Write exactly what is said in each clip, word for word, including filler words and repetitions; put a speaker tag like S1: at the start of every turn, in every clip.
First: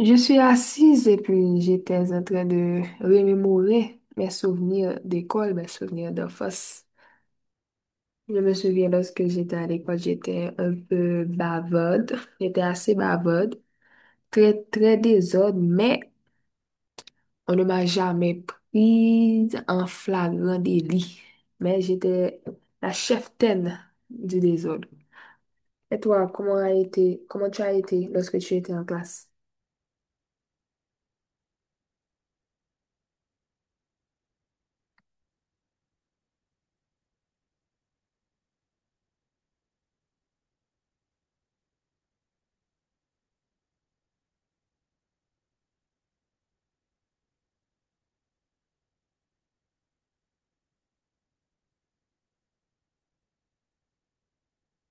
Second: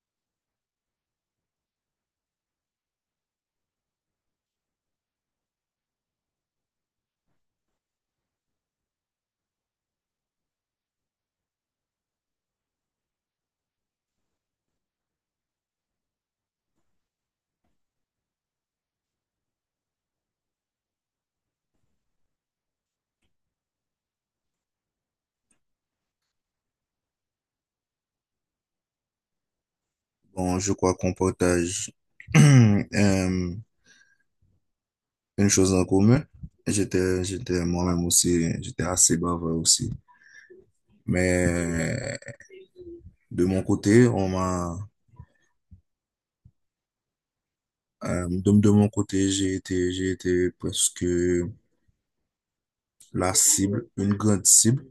S1: Je suis assise et puis j'étais en train de remémorer mes souvenirs d'école, mes souvenirs d'enfance. Je me souviens, lorsque j'étais à l'école, j'étais un peu bavarde. J'étais assez bavarde, très, très désordre, mais on ne m'a jamais prise en flagrant délit. Mais j'étais la cheftaine du désordre. Et toi, comment a été, comment tu as été lorsque tu étais en classe?
S2: Bon, je crois qu'on partage euh, une chose en commun. J'étais, j'étais moi-même aussi, j'étais assez bavard aussi. Mais de mon côté, on m'a, euh, de, de mon côté, j'ai été, j'ai été presque la cible, une grande cible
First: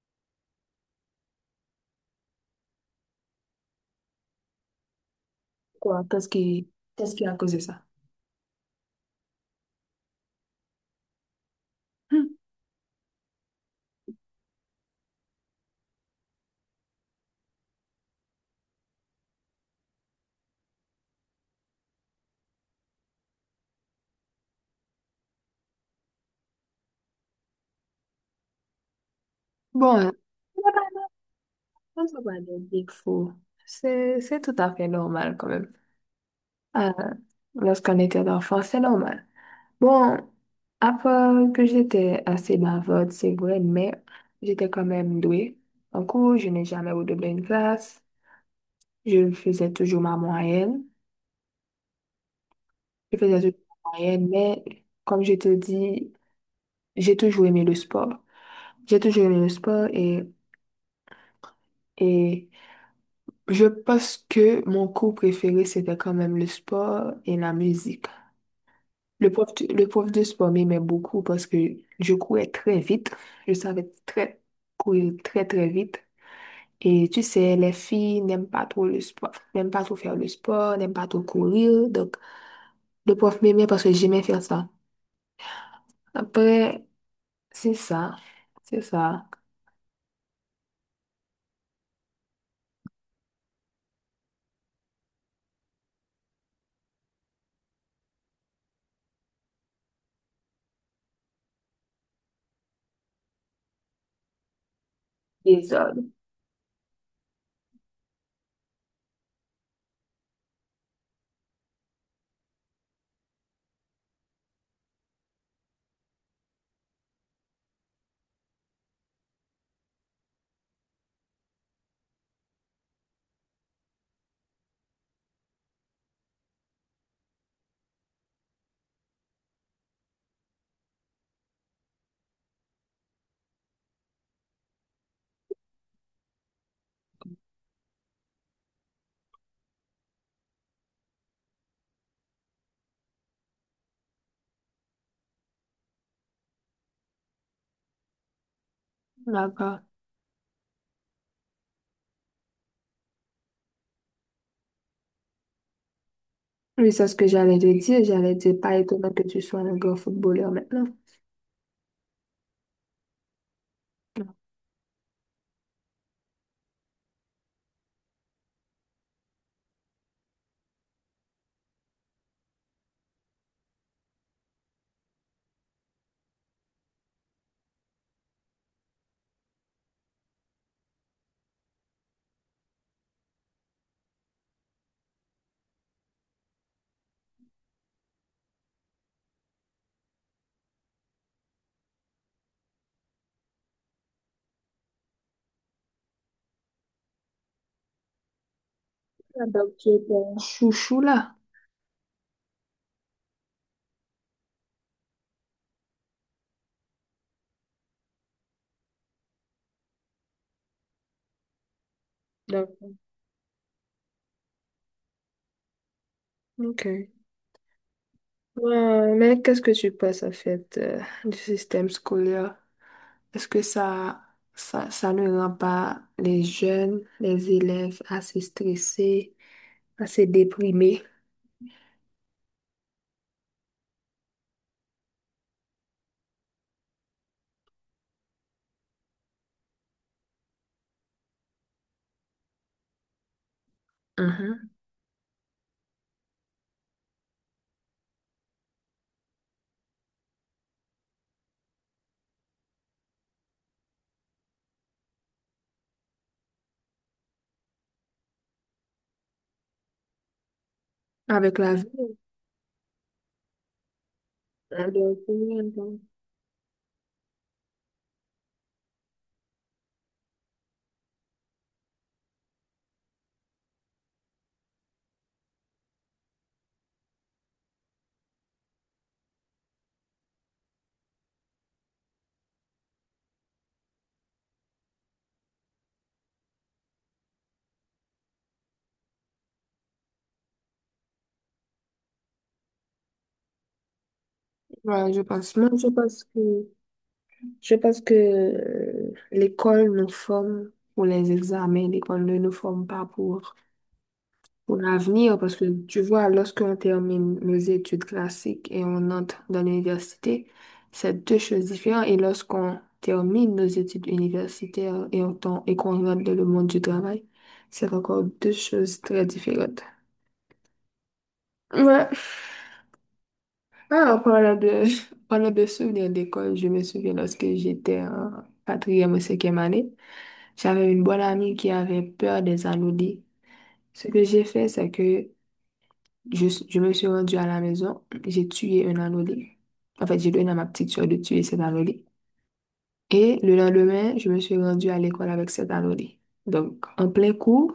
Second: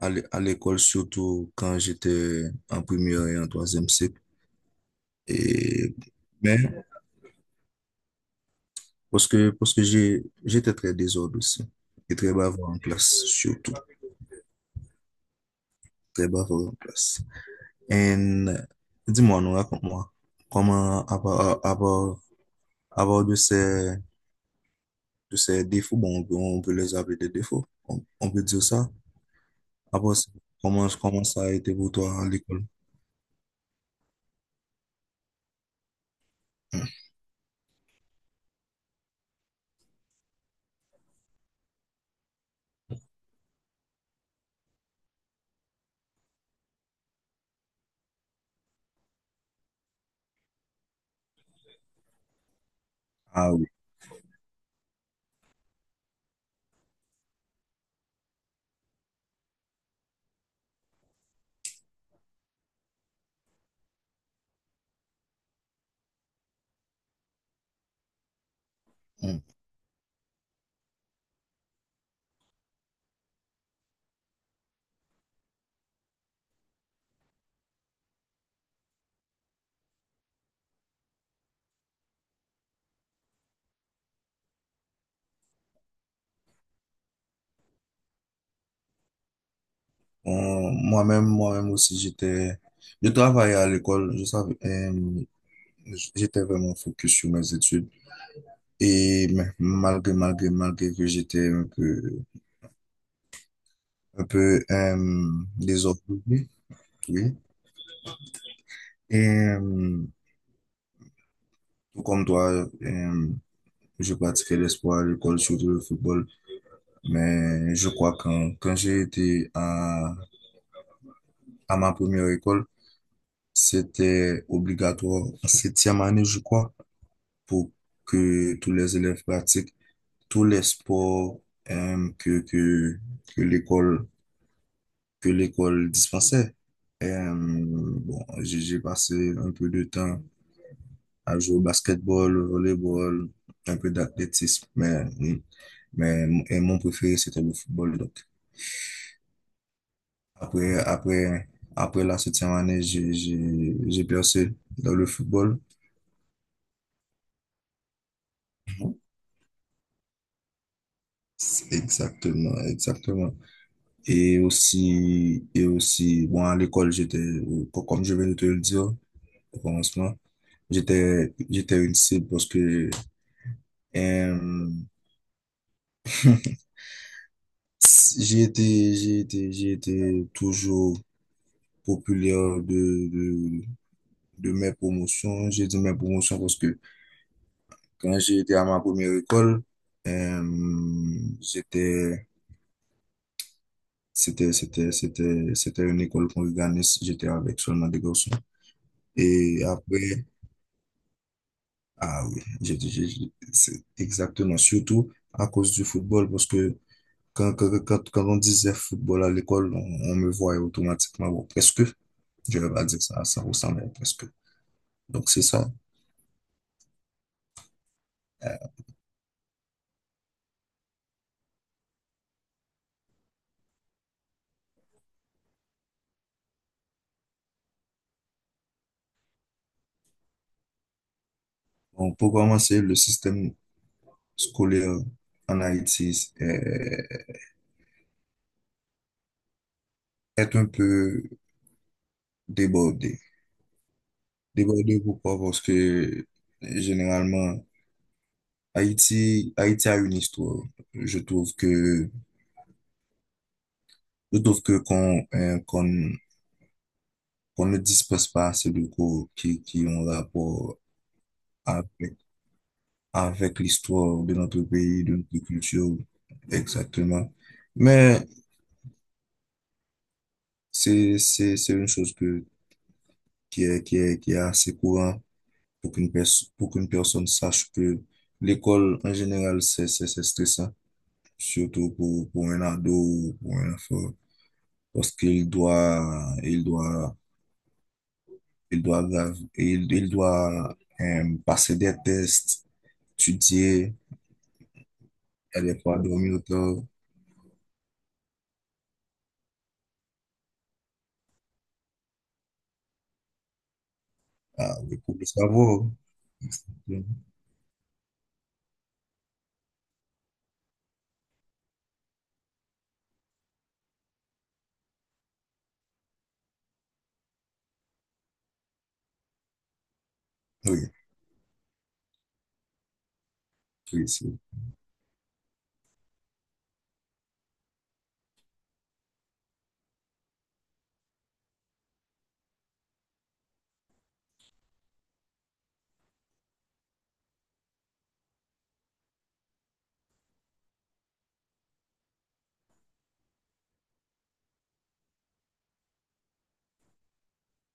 S2: à l'é- à l'école, surtout quand j'étais en première et en troisième cycle. Et,
S1: Quoi? Qu'est-ce
S2: mais
S1: qui, qu'est-ce qui a causé ça?
S2: parce que, parce que j'ai, j'étais très désordre aussi et très bavard en classe, surtout très bavard en classe. And dis-moi, nous, raconte-moi, comment, à part, à part, à part de ces, de ces défauts, bon, on peut on peut les appeler des défauts, on, on peut dire ça. À
S1: Bon, il
S2: part ça,
S1: y a
S2: comment,
S1: pas
S2: comment ça a été pour
S1: de-
S2: toi
S1: on
S2: à
S1: parle de
S2: l'école?
S1: Big Four. C'est, c'est tout à fait normal quand même.
S2: Hmm.
S1: Euh, Lorsqu'on était enfant, c'est normal. Bon, à part que j'étais assez bavarde, c'est vrai, mais j'étais quand même douée. En cours, je n'ai jamais redoublé une classe. Je faisais toujours ma moyenne. Je faisais
S2: Ah
S1: toujours
S2: oui.
S1: ma moyenne, mais comme je te dis, j'ai toujours aimé le sport. J'ai toujours aimé le sport et, et je pense que mon cours préféré, c'était quand même le sport et la musique. Le
S2: Hmm.
S1: prof, de- le prof de sport m'aimait beaucoup parce que je courais très vite. Je savais très courir très, très vite. Et tu sais, les filles n'aiment pas trop le sport, n'aiment pas trop faire le sport, n'aiment pas trop courir. Donc, le prof m'aimait parce que j'aimais faire ça. Après, c'est ça. C'est ça.
S2: On- moi-même, moi-même aussi, j'étais, je travaillais à l'école, je savais, euh, j'étais vraiment focus sur mes études. Et ma- malgré, malgré, malgré que j'étais un peu, un peu, euh,
S1: Désordre.
S2: désordonné, oui. Et euh, comme toi, euh, je pratiquais le sport à l'école, surtout le football. Mais je crois que quand, quand j'ai été à, à ma première école, c'était obligatoire en septième année, je crois, pour que tous les élèves pratiquent tous les sports euh, que, que, que l'école, que l'école dispensait. Euh, bon, j'ai j'ai passé un peu de temps à jouer au basketball, au volleyball, un peu d'athlétisme, mais, mais et mon préféré, c'était le football. Donc,
S1: D'accord.
S2: après, après, après la septième année, j'ai, j'ai, j'ai percé dans le football.
S1: Oui, c'est ce que j'allais te dire. J'allais te dire, pas étonnant que tu sois un grand footballeur maintenant.
S2: Exactement, exactement. Et aussi, et aussi, bon, à l'école, j'étais, co- comme je viens de te le dire au commencement, j'étais, j'étais une cible parce que euh, j'ai été, j'ai été, j'ai été toujours populaire de, de, de mes promotions. J'ai dit mes promotions parce que quand j'ai été à ma première école, euh, j'étais, c'était, c'était, c'était, c'était une école qu'on organise. J'étais avec seulement des garçons.
S1: Ah,
S2: Et
S1: donc tu es
S2: après,
S1: ton chouchou là.
S2: ah oui, j'ai, j'ai- j'ai- c'est exactement, surtout à cause du football parce que quand, quand, quand, quand on disait football à l'école, on, on me voyait automatiquement, bon, presque. Je vais pas
S1: D'accord.
S2: dire ça à cent pour cent, mais presque. Donc, c'est ça.
S1: Ok.
S2: Euh,
S1: Ouais, mais qu'est-ce que tu penses en fait, euh, du système scolaire? Est-ce que ça, ça, ça ne rend pas les jeunes, les élèves assez stressés, assez déprimés?
S2: on peut commencer le système scolaire en Haïti euh, est un peu débordé.
S1: Mhm.
S2: Débordé pourquoi? Parce que généralement, Haïti, Haïti a une histoire. Je trouve que, je trouve que qu'on euh, qu'on qu'on ne dispose pas assez de cours qui, qui ont rapport
S1: Avec la vie?
S2: avec, avec l'histoire de notre pays,
S1: Alors,
S2: de notre
S1: combien de
S2: culture,
S1: temps.
S2: exactement. Mais c'est, c'est, c'est une chose que, qui est, qui est, qui est assez courant pour qu'une pers- pour qu'une personne sache que l'école, en général, c'est, c'est, c'est stressant, surtout pour, pour un ado ou pour un enfant, parce qu'il doit, il doit, il doit, grave- il, il doit euh, passer des tests, étudier,
S1: Voilà, je pense.
S2: il
S1: Moi,
S2: y a des
S1: je
S2: fois
S1: pense
S2: dormir
S1: que,
S2: autant,
S1: je pense que euh, l'école nous forme pour les examens, l'école ne nous forme pas pour,
S2: ah,
S1: pour
S2: oui, pour le
S1: l'avenir, parce que
S2: savoir.
S1: tu vois, lorsqu'on
S2: Mhm.
S1: termine nos études classiques et on entre dans l'université, c'est deux choses différentes. Et lorsqu'on termine nos études universitaires et on tombe- et qu'on rentre dans le monde du travail, c'est encore deux choses très différentes.
S2: Oui,
S1: Ouais.
S2: oui,
S1: Ah, en
S2: c'est-
S1: parlant de, en parlant de souvenirs d'école, je me souviens lorsque j'étais en quatrième ou cinquième année, j'avais une bonne amie qui avait peur des anolis. Ce que j'ai fait, c'est que je, je me suis rendue à la maison, j'ai tué un anolis. En fait, j'ai donné à ma petite soeur de tuer cet anolis. Et le lendemain, je me suis rendue à l'école avec cet anolis. Donc, en plein cours,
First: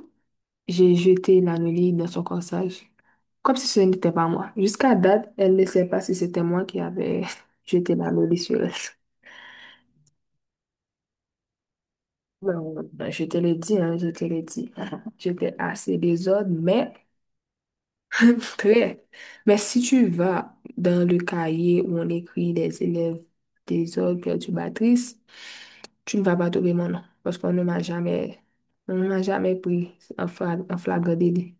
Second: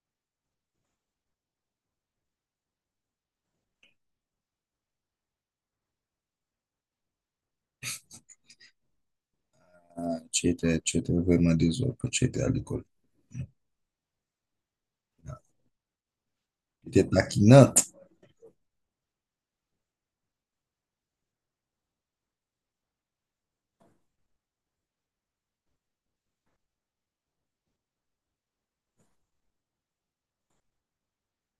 S1: j'ai jeté l'anneau dans son corsage, comme si ce n'était pas moi. Jusqu'à date, elle ne sait pas si c'était moi qui avais jeté l'anneau sur elle.
S2: ah, tu étais, tu étais vraiment désolé quand tu étais à l'école.
S1: Bon, ben, je te l'ai dit, hein, je te l'ai dit.
S2: Ah,
S1: J'étais assez désordre, mais
S2: tu étais taquinante.
S1: très. Mais si tu vas dans le cahier où on écrit des élèves désordres perturbatrices, tu ne vas pas trouver mon nom, parce qu'on ne m'a jamais, on ne m'a jamais pris en fla- en flagrant délit.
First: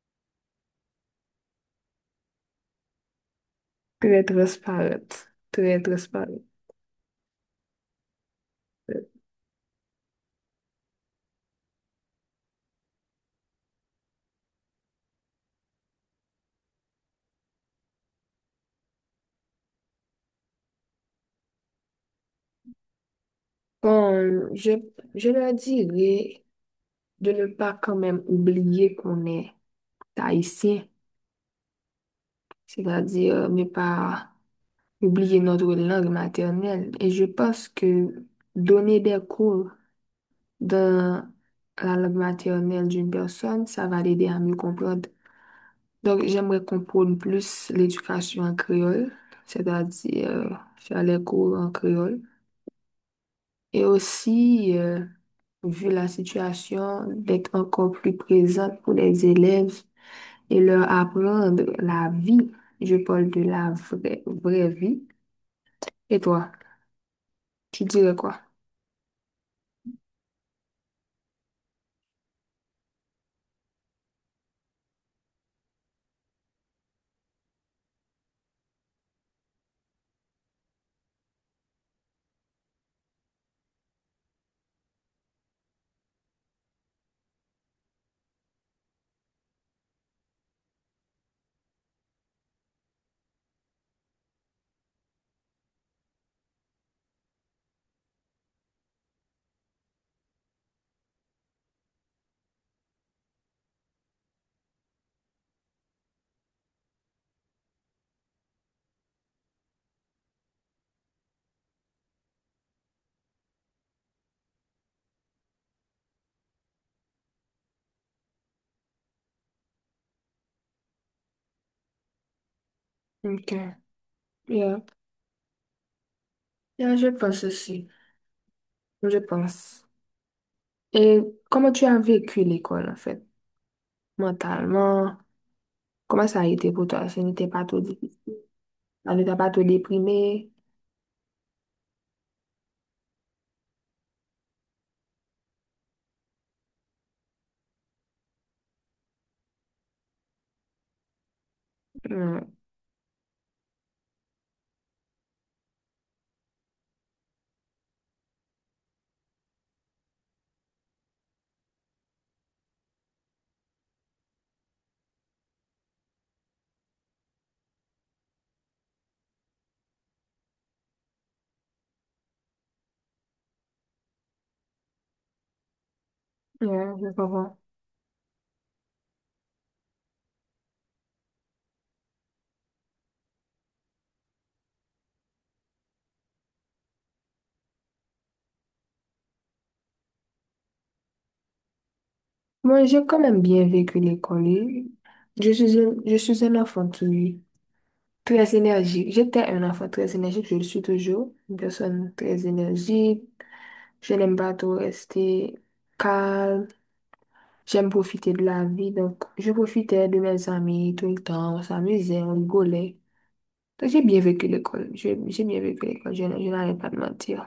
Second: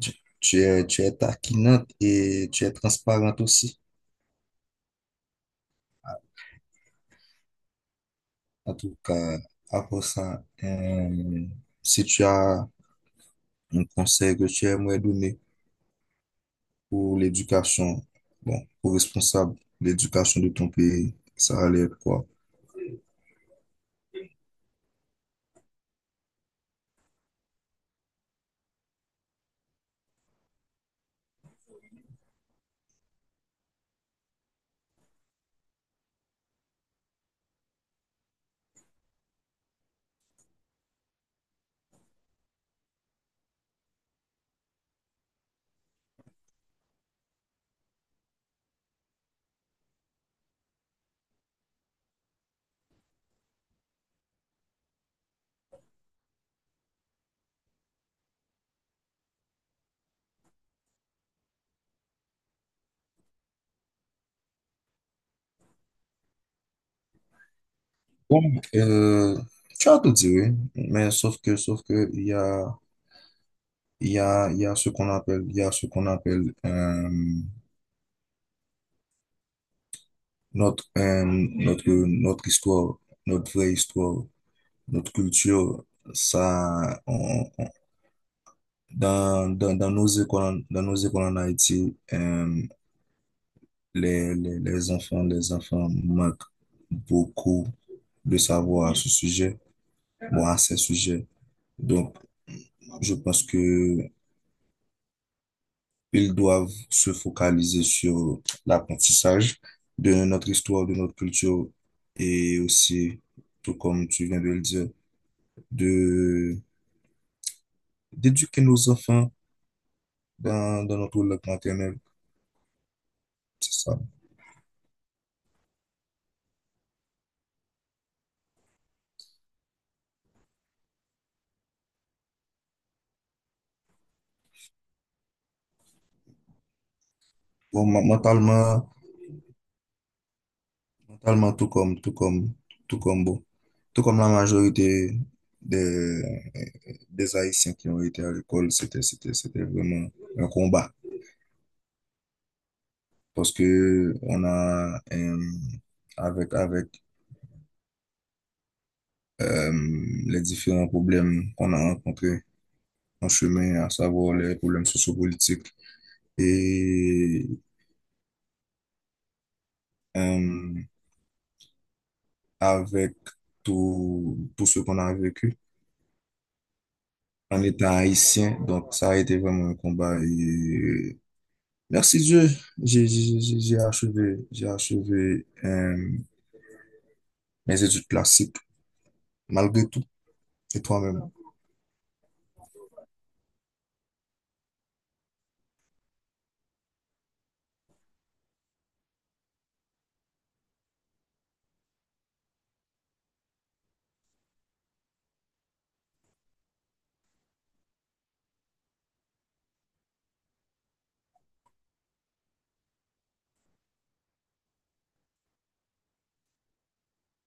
S2: Tu, tu es, tu es taquinante et tu es transparente aussi.
S1: Très transparente, très transparente.
S2: En tout cas, après ça, euh, si tu as un conseil que tu aimerais donner pour l'éducation, bon, pour responsable de l'éducation de ton pays, ça allait être quoi?
S1: Bon, je, je leur dirais de ne pas quand même oublier qu'on est haïtien, c'est-à-dire, euh, ne pas oublier notre langue maternelle. Et je pense que donner des cours dans la langue maternelle d'une personne, ça va l'aider à mieux comprendre. Donc, j'aimerais qu'on prône plus l'éducation en créole, c'est-à-dire, euh, faire les cours en créole. Et aussi, euh, vu la situation, d'être encore plus présente pour les élèves et leur apprendre la vie. Je parle de la vraie, vraie vie. Et toi, tu dirais quoi?
S2: Bon, euh, tu as tout dit, oui, mais sauf que, sauf que, il y a, il y a, il y a ce qu'on appelle, il y a ce qu'on appelle, euh, notre, euh, notre, notre histoire, notre vraie histoire, notre culture, ça, on, Dans, dans, dans nos écoles, dans nos écoles en Haïti, euh, les, les, les enfants, les enfants manquent beaucoup de savoir à ce sujet, bon, à ces sujets. Donc, je pense que ils doivent se focaliser sur l'apprentissage de notre histoire, de notre culture et aussi, tout comme tu viens de le dire, de, d'éduquer nos enfants dans, dans notre langue maternelle.
S1: Ok.
S2: C'est ça.
S1: Yeah. Yeah, je pense aussi. Je pense. Et comment tu as vécu l'école, en fait, mentalement? Comment ça a été pour toi? Ça n'était pas trop
S2: Bon, ma-
S1: difficile.
S2: mentalement,
S1: Ça ne t'a pas trop déprimé?
S2: totalement tout comme, tout comme, tout comme vous. Tout comme la majorité des, des Haïtiens qui ont été à l'école, c'était, c'était, c'était vraiment un combat.
S1: Hmm.
S2: Parce que on a, euh, avec, avec euh, les différents problèmes qu'on a rencontrés en chemin, à savoir les problèmes sociopolitiques et euh, avec tout, tout ce qu'on a vécu
S1: Yeah, je comprends.
S2: en étant haïtien, donc ça a été vraiment un combat et merci Dieu, j'ai j'ai- j'ai- j'ai achevé, j'ai achevé euh, mes études classiques malgré tout. Et toi-même?
S1: Moi, j'ai quand même bien vécu l'école. Je suis un, je suis un enfant qui. Très énergique. J'étais un enfant très énergique, je le suis toujours. Une personne très énergique. Je n'aime pas trop rester calme. J'aime profiter de la vie. Donc, je profitais de mes amis tout le temps. On s'amusait, on rigolait. Donc, j'ai bien vécu l'école. J'ai j'ai bien vécu l'école. Je, n- je n'allais pas de mentir.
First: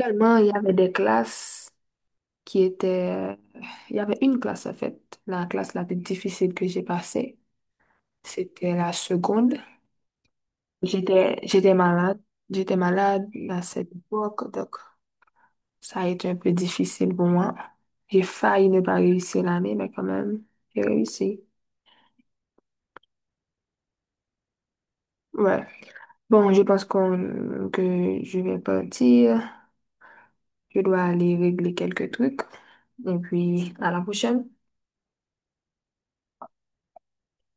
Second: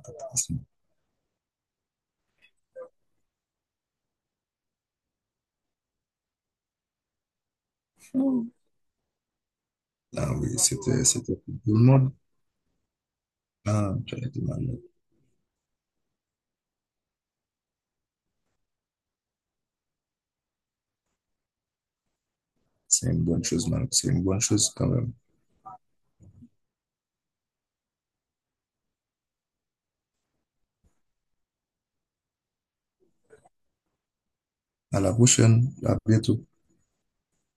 S1: Seulement, il y avait des classes qui étaient... Il y avait une classe, en fait. La classe la plus difficile que j'ai passée, c'était la seconde.
S2: Ah oui, c'était c'était
S1: J'étais,
S2: pour tout
S1: j'étais
S2: le monde.
S1: malade. J'étais malade à cette
S2: Ah, tu as été
S1: époque, donc
S2: malade.
S1: ça a été un peu difficile pour moi. J'ai failli ne pas réussir l'année, mais quand même, j'ai réussi.
S2: C'est une bonne chose, malade. C'est une bonne chose quand même.
S1: Ouais. Bon, je pense qu'on, que je vais partir. Je dois aller régler quelques trucs. Et puis, à la prochaine.
S2: À la prochaine, à bientôt.